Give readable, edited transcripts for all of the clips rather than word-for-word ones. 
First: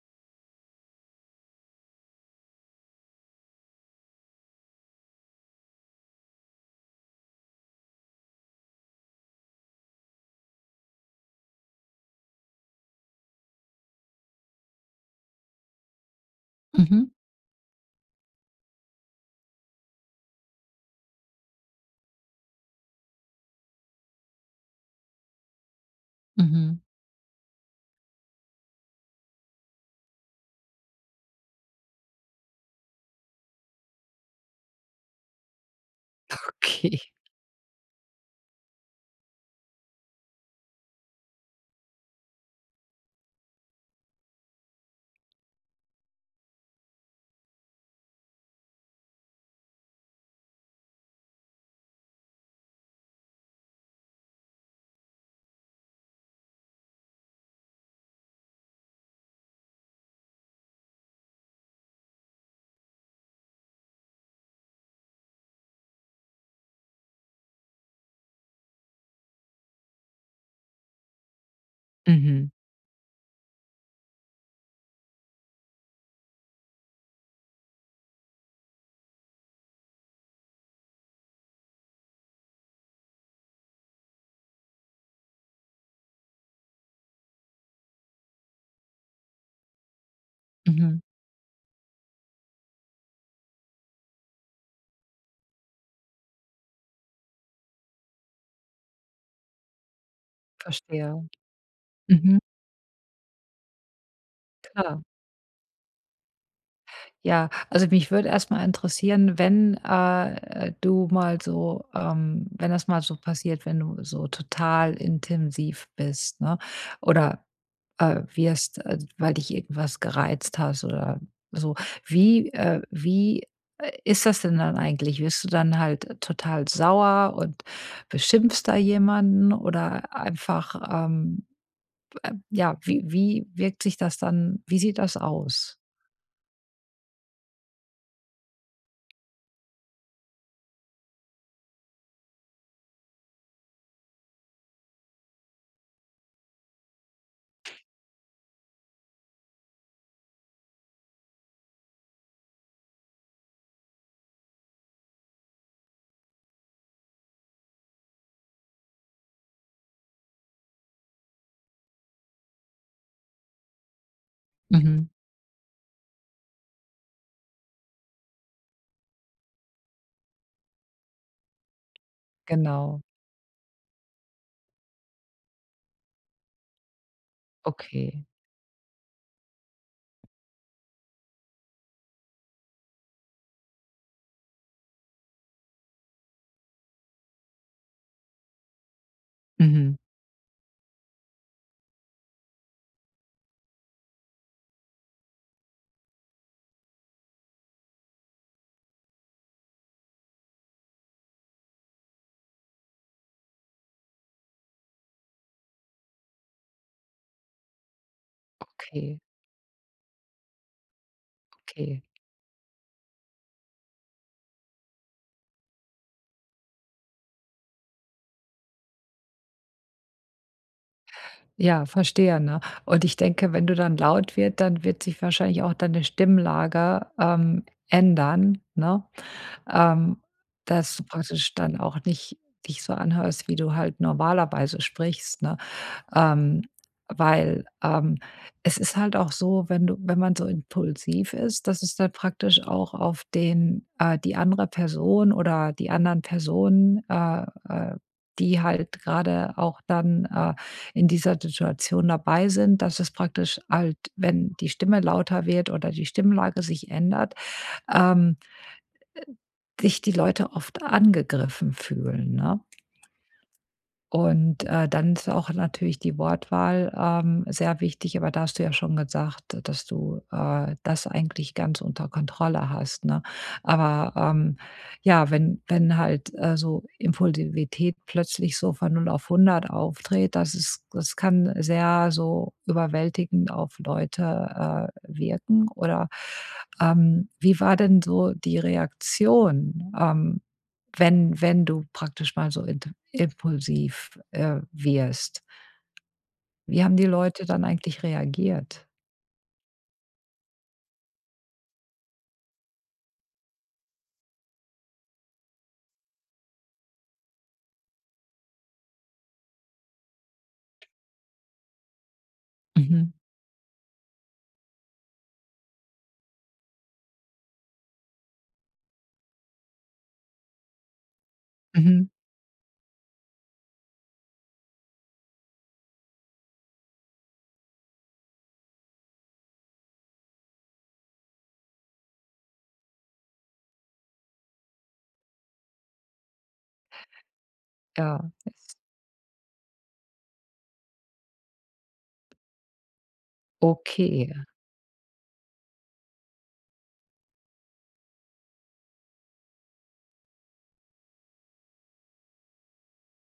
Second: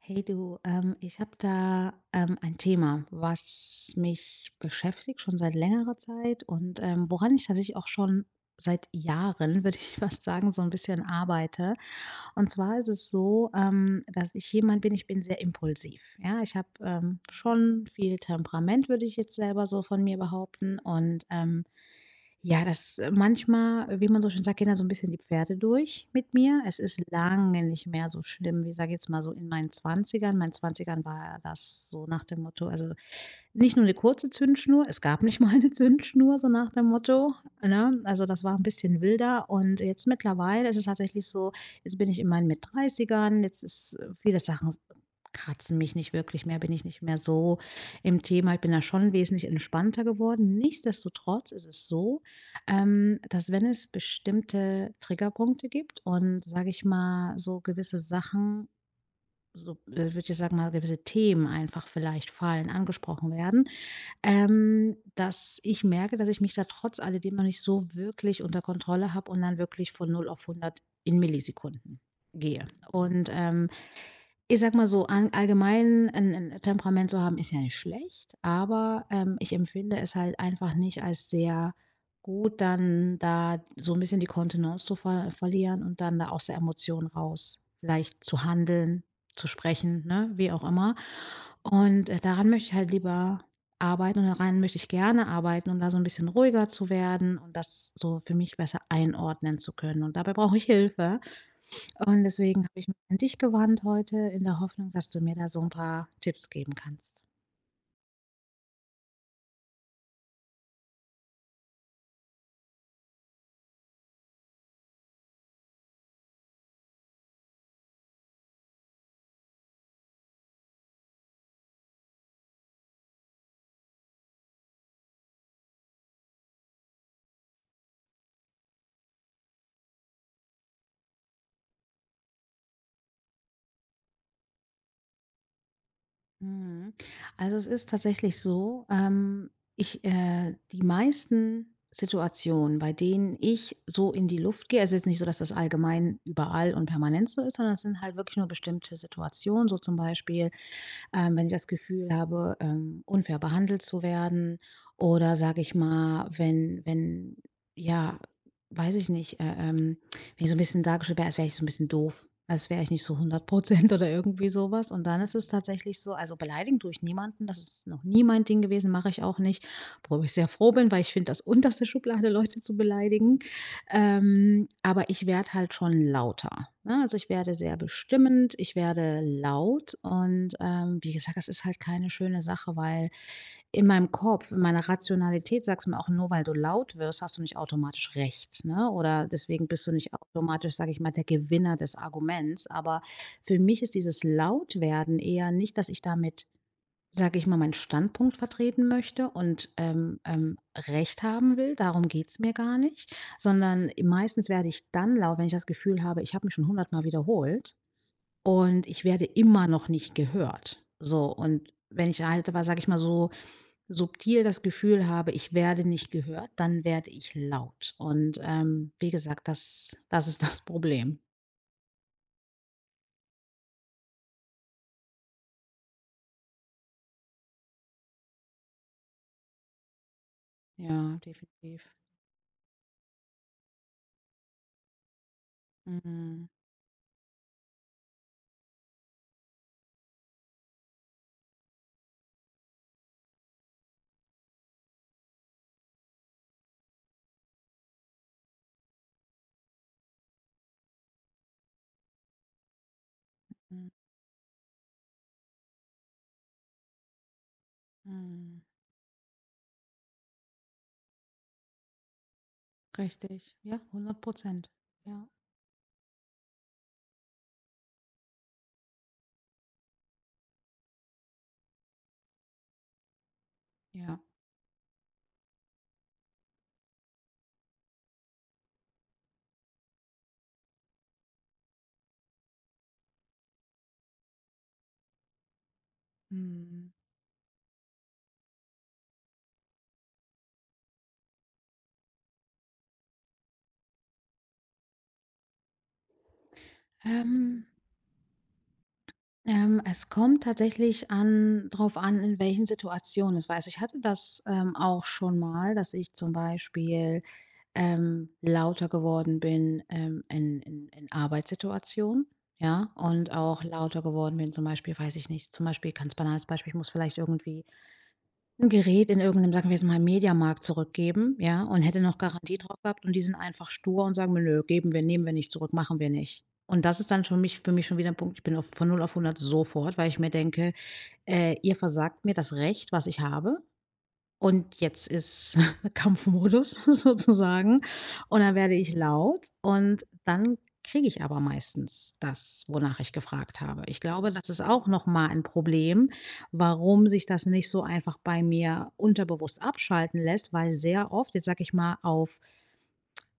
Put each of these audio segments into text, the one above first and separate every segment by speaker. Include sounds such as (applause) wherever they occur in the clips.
Speaker 1: Hey du, ich habe da ein Thema, was mich beschäftigt, schon seit längerer Zeit und woran ich tatsächlich auch schon seit Jahren, (laughs) würde ich fast sagen, so ein bisschen arbeite. Und zwar ist es so, dass ich jemand bin, ich bin sehr impulsiv. Ja, ich habe
Speaker 2: Mhm,
Speaker 1: schon viel Temperament, würde ich jetzt selber so von mir behaupten. Und ja, das manchmal, wie man so schön sagt, gehen da so ein bisschen die Pferde durch mit mir. Es
Speaker 2: mhm.
Speaker 1: ist lange nicht mehr so schlimm, wie, sage ich jetzt mal, so in meinen Zwanzigern. In meinen Zwanzigern war das so nach dem Motto, also nicht nur eine kurze Zündschnur, es gab nicht (laughs) mal eine Zündschnur, so nach dem
Speaker 2: Okay.
Speaker 1: Motto, ne? Also, das war ein bisschen wilder, und jetzt mittlerweile ist es tatsächlich so, jetzt bin ich in meinen mit Dreißigern, jetzt ist viele Sachen kratzen mich nicht wirklich mehr, bin ich nicht mehr so im Thema. Ich bin da schon wesentlich entspannter geworden. Nichtsdestotrotz ist es so, dass, wenn es bestimmte Triggerpunkte gibt und, sage ich mal, so gewisse Sachen, so, würde ich sagen mal, gewisse Themen einfach vielleicht fallen, angesprochen werden, dass ich merke, dass ich mich da trotz alledem noch nicht so wirklich unter Kontrolle habe und dann wirklich von 0 auf 100 in Millisekunden
Speaker 2: Mhm.
Speaker 1: gehe. Und, ich sag mal so, an allgemein ein 'n Temperament zu haben, ist ja nicht schlecht, aber, ich empfinde es halt einfach nicht als sehr gut, dann da so ein bisschen die Kontenance zu verlieren und dann da aus der Emotion raus vielleicht zu handeln, zu sprechen, ne, wie auch immer.
Speaker 2: Mhm,
Speaker 1: Und, daran möchte ich halt lieber arbeiten, und daran möchte ich gerne arbeiten, um da so ein bisschen ruhiger zu werden und das so für mich besser einordnen zu können. Und dabei brauche ich Hilfe.
Speaker 2: verstehe.
Speaker 1: Und
Speaker 2: Mhm,
Speaker 1: deswegen habe ich mich an dich gewandt heute, in der Hoffnung,
Speaker 2: klar.
Speaker 1: dass du mir da so ein paar Tipps geben kannst.
Speaker 2: Ja, also mich würde erstmal interessieren, wenn, du mal so wenn das mal so passiert, wenn du so total intensiv bist, ne? Oder, wirst, weil dich irgendwas gereizt hast oder so. Wie ist das denn dann eigentlich? Wirst du dann halt total sauer und beschimpfst da jemanden oder einfach, ja, wie wirkt sich das dann, wie sieht das aus?
Speaker 1: Mhm. Also, es ist tatsächlich so, ich die meisten Situationen, bei denen ich so in die Luft gehe, also jetzt nicht so, dass das allgemein überall und permanent so ist, sondern es sind halt wirklich nur bestimmte Situationen, so zum Beispiel wenn ich das Gefühl habe, unfair behandelt zu werden, oder, sage ich mal, wenn ja, weiß ich nicht, wenn ich so ein bisschen dargestellt wäre, als wäre ich so ein bisschen doof, als wäre ich nicht so 100% (laughs) oder irgendwie sowas. Und
Speaker 2: Mhm.
Speaker 1: dann ist es tatsächlich so, also beleidigen tue ich niemanden, das ist noch nie mein Ding gewesen, mache ich auch nicht, worüber ich sehr froh bin, weil ich finde das unterste Schublade, Leute zu
Speaker 2: Genau,
Speaker 1: beleidigen. Aber ich werde halt schon lauter, ne? Also, ich werde sehr
Speaker 2: okay.
Speaker 1: bestimmend, ich werde laut, und, wie gesagt, das ist halt keine schöne Sache, weil in meinem Kopf, in meiner Rationalität, sagst du mir auch: „Nur weil du laut wirst, hast du nicht automatisch recht“, ne? Oder deswegen bist du
Speaker 2: Mhm.
Speaker 1: nicht automatisch, sage ich mal, der Gewinner des Arguments. Aber für mich ist dieses Lautwerden eher nicht, dass ich damit, sage ich mal, meinen Standpunkt vertreten möchte und, Recht haben will. Darum geht's mir gar nicht, sondern meistens werde ich dann laut, wenn ich das Gefühl habe, ich habe mich schon hundertmal wiederholt und ich
Speaker 2: Okay,
Speaker 1: werde immer noch nicht gehört. So, und
Speaker 2: okay.
Speaker 1: wenn ich halt aber, sage ich mal, so subtil das Gefühl habe, ich werde nicht gehört, dann werde ich laut. Und, wie gesagt, das ist das Problem.
Speaker 2: Ja, verstehe, ne? Und ich denke, wenn du dann laut wird, dann wird sich wahrscheinlich auch deine Stimmlage, ändern, ne? Ähm, dass du
Speaker 1: Ja,
Speaker 2: praktisch dann
Speaker 1: definitiv.
Speaker 2: auch nicht dich so anhörst, wie du halt normalerweise sprichst, ne?
Speaker 1: Mhm.
Speaker 2: Ähm, Weil, es ist halt auch so, wenn man so impulsiv ist, dass es dann praktisch auch auf den die andere Person oder die anderen Personen, äh, die halt gerade auch dann, in dieser Situation dabei sind, dass es praktisch
Speaker 1: Mhm.
Speaker 2: halt, wenn die Stimme lauter wird oder die Stimmlage sich ändert, ähm,
Speaker 1: Mhm.
Speaker 2: sich die Leute oft angegriffen fühlen, ne?
Speaker 1: Richtig. Ja, hundert
Speaker 2: Und,
Speaker 1: Prozent.
Speaker 2: dann
Speaker 1: Ja.
Speaker 2: ist auch natürlich die Wortwahl, sehr wichtig, aber da hast du ja schon gesagt, dass du, das eigentlich ganz unter Kontrolle hast, ne? Aber,
Speaker 1: Ja.
Speaker 2: ja, wenn halt, so Impulsivität plötzlich so von null auf hundert auftritt, das kann sehr so überwältigend auf Leute, wirken oder,
Speaker 1: Mhm.
Speaker 2: wie war denn so die Reaktion? Wenn du praktisch mal so int impulsiv, wirst. Wie haben die Leute dann
Speaker 1: Ähm,
Speaker 2: eigentlich reagiert?
Speaker 1: es kommt tatsächlich an drauf an, in welchen Situationen es war. Also, ich hatte das, auch schon mal, dass ich zum Beispiel, lauter geworden bin, in Arbeitssituationen, ja,
Speaker 2: Mhm,
Speaker 1: und auch lauter geworden bin, zum Beispiel, weiß ich nicht, zum Beispiel ganz banales Beispiel, ich muss vielleicht irgendwie 'n Gerät in irgendeinem, sagen wir jetzt mal, Mediamarkt zurückgeben, ja, und hätte
Speaker 2: mhm,
Speaker 1: noch Garantie drauf gehabt, und die sind einfach stur und sagen mir: „Nö, geben wir nehmen wir nicht zurück, machen wir nicht.“ Und das ist dann schon mich für mich schon wieder 'n Punkt, ich bin auf von 0 auf 100 sofort, weil ich mir denke: Ihr versagt mir das Recht, was ich habe. Und jetzt ist (laughs) Kampfmodus (laughs) sozusagen,
Speaker 2: ja,
Speaker 1: und dann werde
Speaker 2: ist
Speaker 1: ich laut, und dann kriege ich aber meistens das, wonach ich gefragt habe. Ich glaube,
Speaker 2: okay.
Speaker 1: das ist auch noch mal 'n Problem, warum sich das nicht so einfach bei mir unterbewusst abschalten lässt, weil sehr oft, jetzt sage ich mal, auf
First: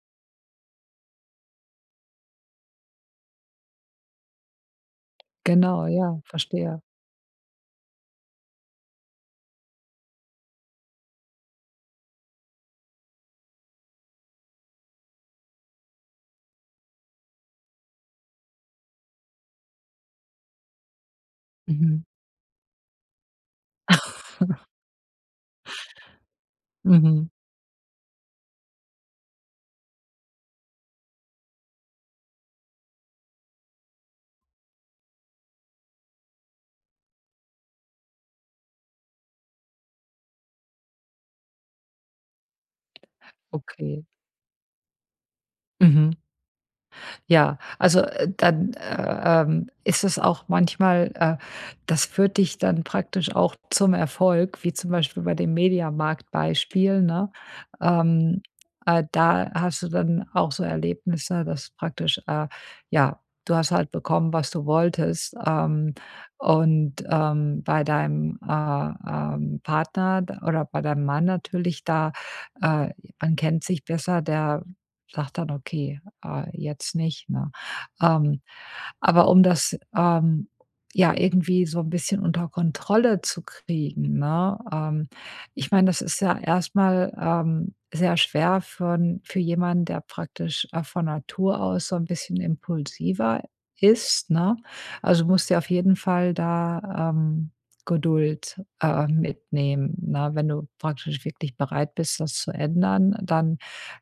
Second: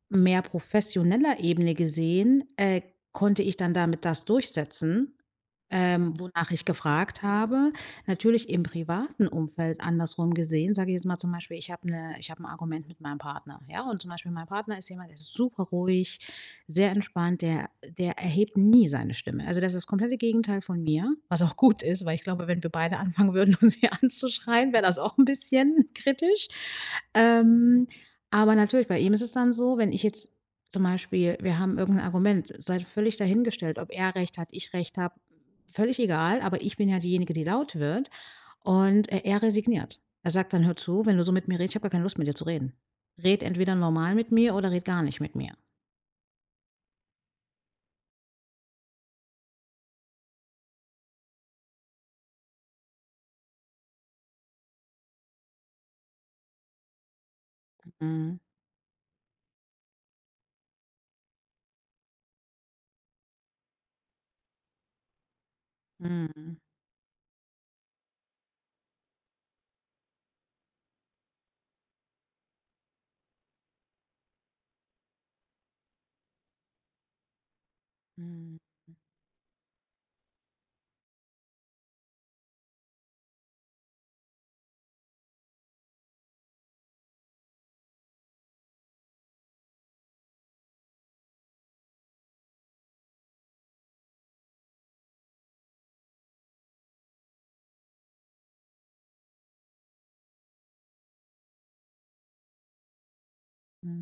Speaker 1: mehr professioneller Ebene gesehen, konnte ich dann damit das durchsetzen,
Speaker 2: Genau, ja,
Speaker 1: wonach ich
Speaker 2: verstehe.
Speaker 1: gefragt habe. Natürlich, im privaten Umfeld andersrum gesehen, sage ich jetzt mal zum Beispiel, ich hab ein Argument mit meinem Partner. Ja? Und zum Beispiel, mein Partner ist jemand, der ist super ruhig, sehr entspannt, der erhebt nie seine Stimme. Also das ist das komplette Gegenteil von mir, was auch gut ist,
Speaker 2: Mhm,
Speaker 1: weil ich glaube, wenn wir beide anfangen würden, (laughs) uns hier anzuschreien, wäre das auch ein bisschen kritisch.
Speaker 2: mhm,
Speaker 1: Ähm, aber natürlich, bei ihm ist es dann so, wenn ich jetzt, zum Beispiel wir haben irgendein Argument, sei völlig dahingestellt, ob er recht hat, ich recht habe, völlig egal, aber ich bin ja diejenige, die laut wird, und, er resigniert. Er sagt dann: „Hör zu, wenn du so mit mir redest, ich habe gar keine Lust, mit dir zu reden. Red entweder
Speaker 2: okay.
Speaker 1: normal mit mir oder red gar nicht mit mir.“
Speaker 2: Mhm. Ja, also, dann, ist es auch manchmal das führt dich dann praktisch auch zum Erfolg, wie zum Beispiel bei dem Mediamarkt-Beispiel, ne?
Speaker 1: Mhm.
Speaker 2: Ähm, Da hast du dann auch so Erlebnisse, dass praktisch, ja, du hast halt bekommen, was du wolltest,
Speaker 1: Mhm.
Speaker 2: und, bei deinem, Partner d oder bei deinem Mann natürlich da, äh man kennt sich besser, der sagt dann: „Okay, jetzt nicht“, ne? Ähm,
Speaker 1: Mhm.
Speaker 2: aber um das, ja, irgendwie so ein bisschen unter Kontrolle zu kriegen, ne? Ich meine, das ist ja erstmal sehr schwer für jemanden, der praktisch, von Natur aus so ein bisschen impulsiver ist, ne? Also, musst dir auf jeden Fall da, Geduld, mitnehmen, ne? Wenn du praktisch wirklich bereit bist, das zu ändern, dann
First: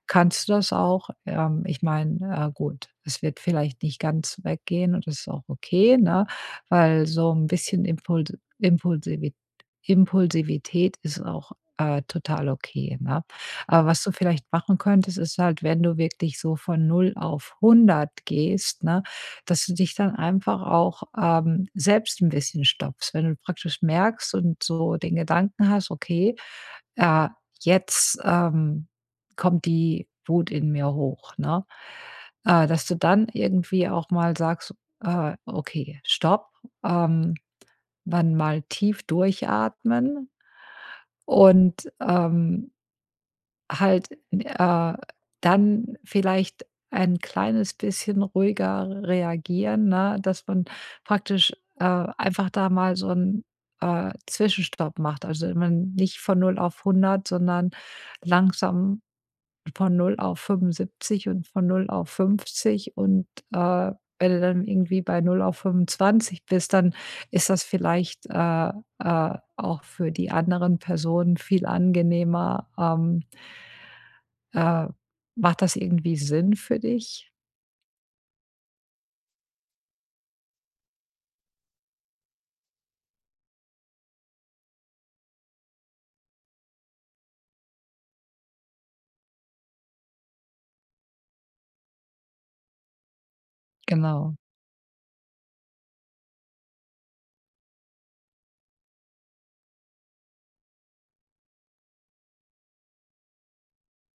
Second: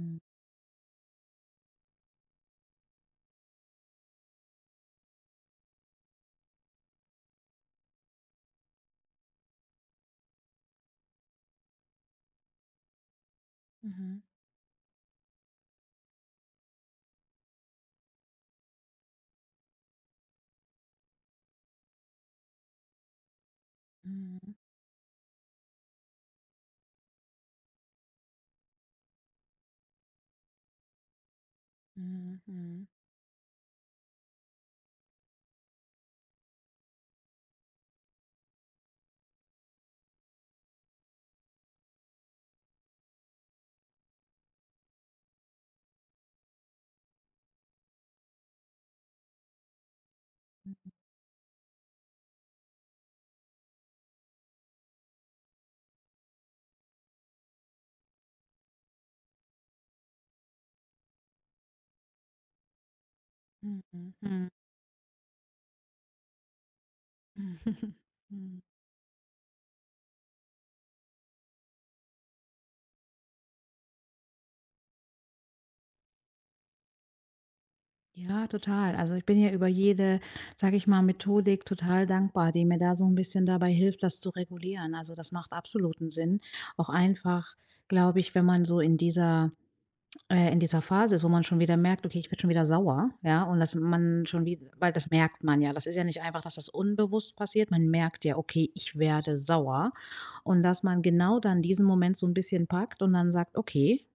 Speaker 2: kannst du das auch? Ich meine, gut, es wird vielleicht nicht ganz weggehen und das ist auch okay, ne? Weil so ein bisschen Impulse Impulsivi Impulsivität ist auch, total okay, ne? Aber was du
Speaker 1: Mhm.
Speaker 2: vielleicht machen könntest, ist halt, wenn du wirklich so von null auf hundert gehst, ne, dass du dich dann einfach auch, selbst ein bisschen stoppst. Wenn du praktisch merkst
Speaker 1: Mhm.
Speaker 2: und so den Gedanken hast: „Okay, äh, jetzt, kommt die Wut in mir hoch, ne?
Speaker 1: Mhm.
Speaker 2: Dass
Speaker 1: Mhm.
Speaker 2: du dann irgendwie auch mal sagst, „Okay, stopp, ähm, wann mal tief durchatmen“ und, halt, äh, dann vielleicht ein kleines bisschen ruhiger reagieren, ne, dass man praktisch, einfach da mal so 'n, Zwischenstopp macht. Also, man nicht von null auf hundert, sondern langsam von null auf 75 und von null auf 50 und,
Speaker 1: Mhm.
Speaker 2: äh, wenn du
Speaker 1: Mhm.
Speaker 2: dann irgendwie bei null auf 25 bist, dann ist
Speaker 1: Mhm.
Speaker 2: das
Speaker 1: Mhm.
Speaker 2: vielleicht,
Speaker 1: Mhm.
Speaker 2: auch für die anderen Personen viel angenehmer. Äh, Macht das irgendwie Sinn für dich?
Speaker 1: Ja, total. Also, ich bin ja über jede, sage ich mal, Methodik total dankbar, die mir da so ein bisschen dabei hilft, das zu regulieren. Also, das macht absoluten Sinn. Auch einfach, glaube ich, wenn man so in dieser Phase ist, wo man schon wieder merkt, okay, ich werde schon wieder sauer, ja, und dass man
Speaker 2: Genau.
Speaker 1: schon wieder, weil das merkt man ja. Das ist ja nicht einfach, dass das unbewusst passiert. Man merkt ja, okay, ich werde sauer. Und dass man genau dann diesen Moment so ein bisschen packt und dann sagt, okay,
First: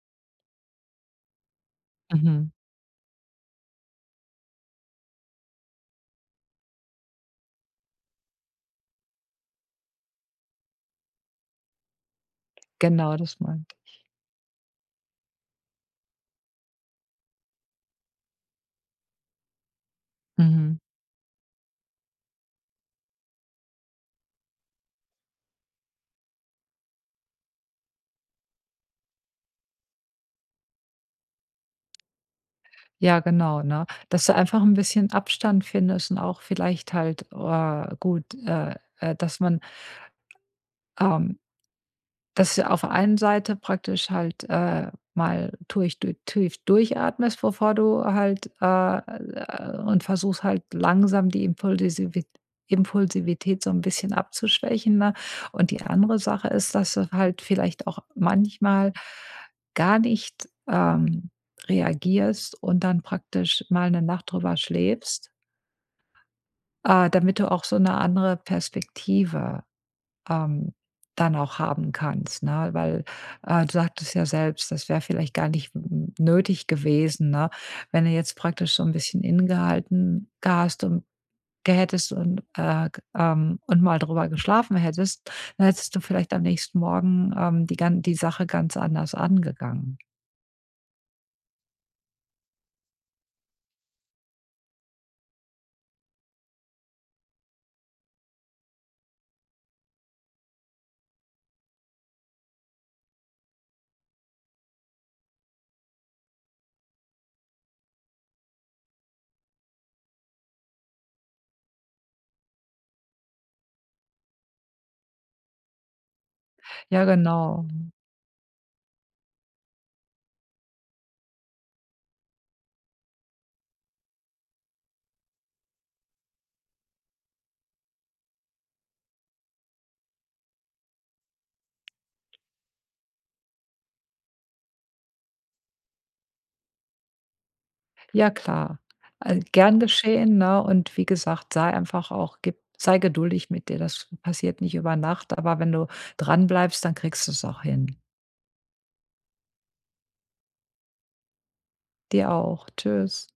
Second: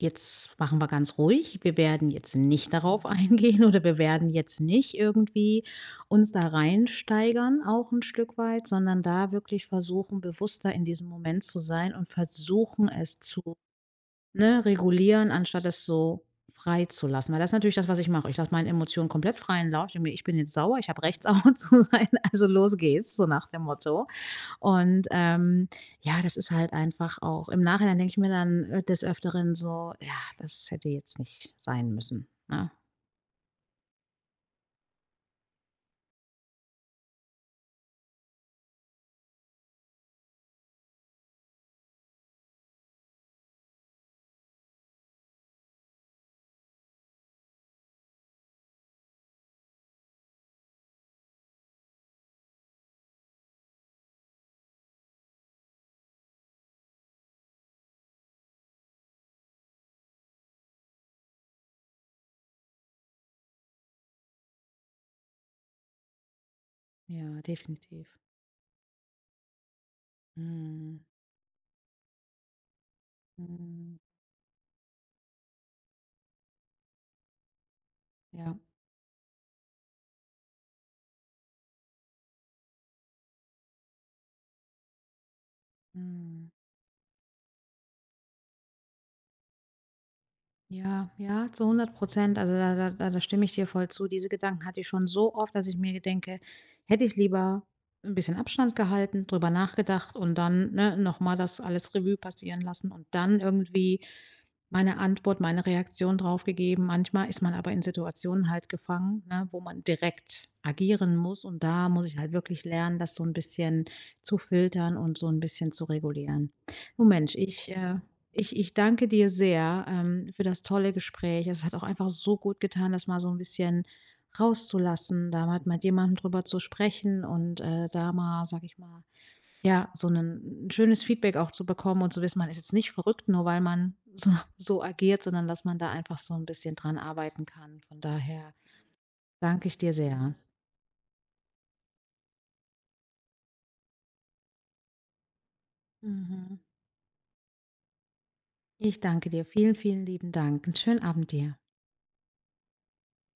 Speaker 1: jetzt machen wir ganz ruhig. Wir werden jetzt
Speaker 2: Mhm.
Speaker 1: nicht darauf (laughs) eingehen, oder wir werden jetzt nicht irgendwie uns da reinsteigern, auch ein Stück weit, sondern da wirklich versuchen, bewusster in diesem Moment zu sein und versuchen,
Speaker 2: Genau,
Speaker 1: es
Speaker 2: das
Speaker 1: zu,
Speaker 2: meint.
Speaker 1: ne, regulieren, anstatt es so frei zu lassen. Weil das ist natürlich das, was ich mache. Ich lasse meine Emotionen komplett freien Lauf. Ich denke mir, ich bin jetzt sauer,
Speaker 2: Mhm.
Speaker 1: ich habe Recht (laughs) sauer zu sein, also los geht's, so nach dem Motto. Und, ja, das ist halt einfach, auch im Nachhinein denke ich mir dann, des Öfteren so: „Ja, das hätte jetzt nicht sein müssen“, ne?
Speaker 2: Ja, genau, ne? Dass du einfach ein bisschen Abstand findest und auch vielleicht halt, gut, dass man, ähm dass du auf der einen Seite praktisch halt, mal tief, durch tief durchatmest, bevor du halt, und versuchst halt langsam die Impulsivität so ein bisschen abzuschwächen, ne? Und die andere Sache ist, dass du halt vielleicht auch manchmal gar nicht, reagierst und dann praktisch mal eine Nacht drüber schläfst, damit
Speaker 1: Ja,
Speaker 2: du auch so eine
Speaker 1: definitiv.
Speaker 2: andere Perspektive ähm,
Speaker 1: Mhm.
Speaker 2: dann auch haben kannst, ne? Weil, du
Speaker 1: Mhm.
Speaker 2: sagtest ja selbst, das wäre vielleicht gar nicht n nötig gewesen, ne? Wenn du jetzt
Speaker 1: Ja.
Speaker 2: praktisch so ein bisschen innegehalten hast und hättest und, g und mal drüber geschlafen hättest, dann hättest du vielleicht am
Speaker 1: Mhm.
Speaker 2: nächsten Morgen, die gan die Sache ganz anders angegangen.
Speaker 1: Ja, ja, zu 100%. Also, da stimme ich dir voll zu. Diese Gedanken hatte ich schon so oft, dass ich mir denke: „Hätte ich lieber ein bisschen Abstand gehalten, drüber nachgedacht und dann, ne, noch mal das alles Revue passieren lassen und dann irgendwie meine Antwort, meine Reaktion drauf gegeben.“ Manchmal ist man aber in Situationen halt gefangen, ne, wo man direkt agieren muss, und da muss ich halt wirklich lernen, das so ein bisschen zu filtern und so ein bisschen zu regulieren. Oh
Speaker 2: Ja,
Speaker 1: Mensch,
Speaker 2: genau.
Speaker 1: ich danke dir sehr, für das tolle Gespräch. Es hat auch einfach so gut getan, das mal so ein bisschen rauszulassen, da mal mit jemandem drüber zu sprechen und, da mal, sage ich mal, ja, so 'nen 'n schönes Feedback auch zu bekommen und zu wissen, man ist jetzt nicht verrückt, nur weil man so agiert, sondern dass man da einfach so ein bisschen dran arbeiten kann. Von
Speaker 2: Ja
Speaker 1: daher
Speaker 2: klar, al
Speaker 1: danke ich
Speaker 2: gern
Speaker 1: dir sehr.
Speaker 2: geschehen, ne? Und wie gesagt, sei einfach auch gib sei geduldig mit dir. Das passiert nicht über Nacht, aber wenn du
Speaker 1: Mhm.
Speaker 2: dranbleibst, dann kriegst du es auch hin.
Speaker 1: Ich danke dir. Vielen, vielen lieben Dank. 'N schönen Abend dir.
Speaker 2: Dir auch. Tschüss.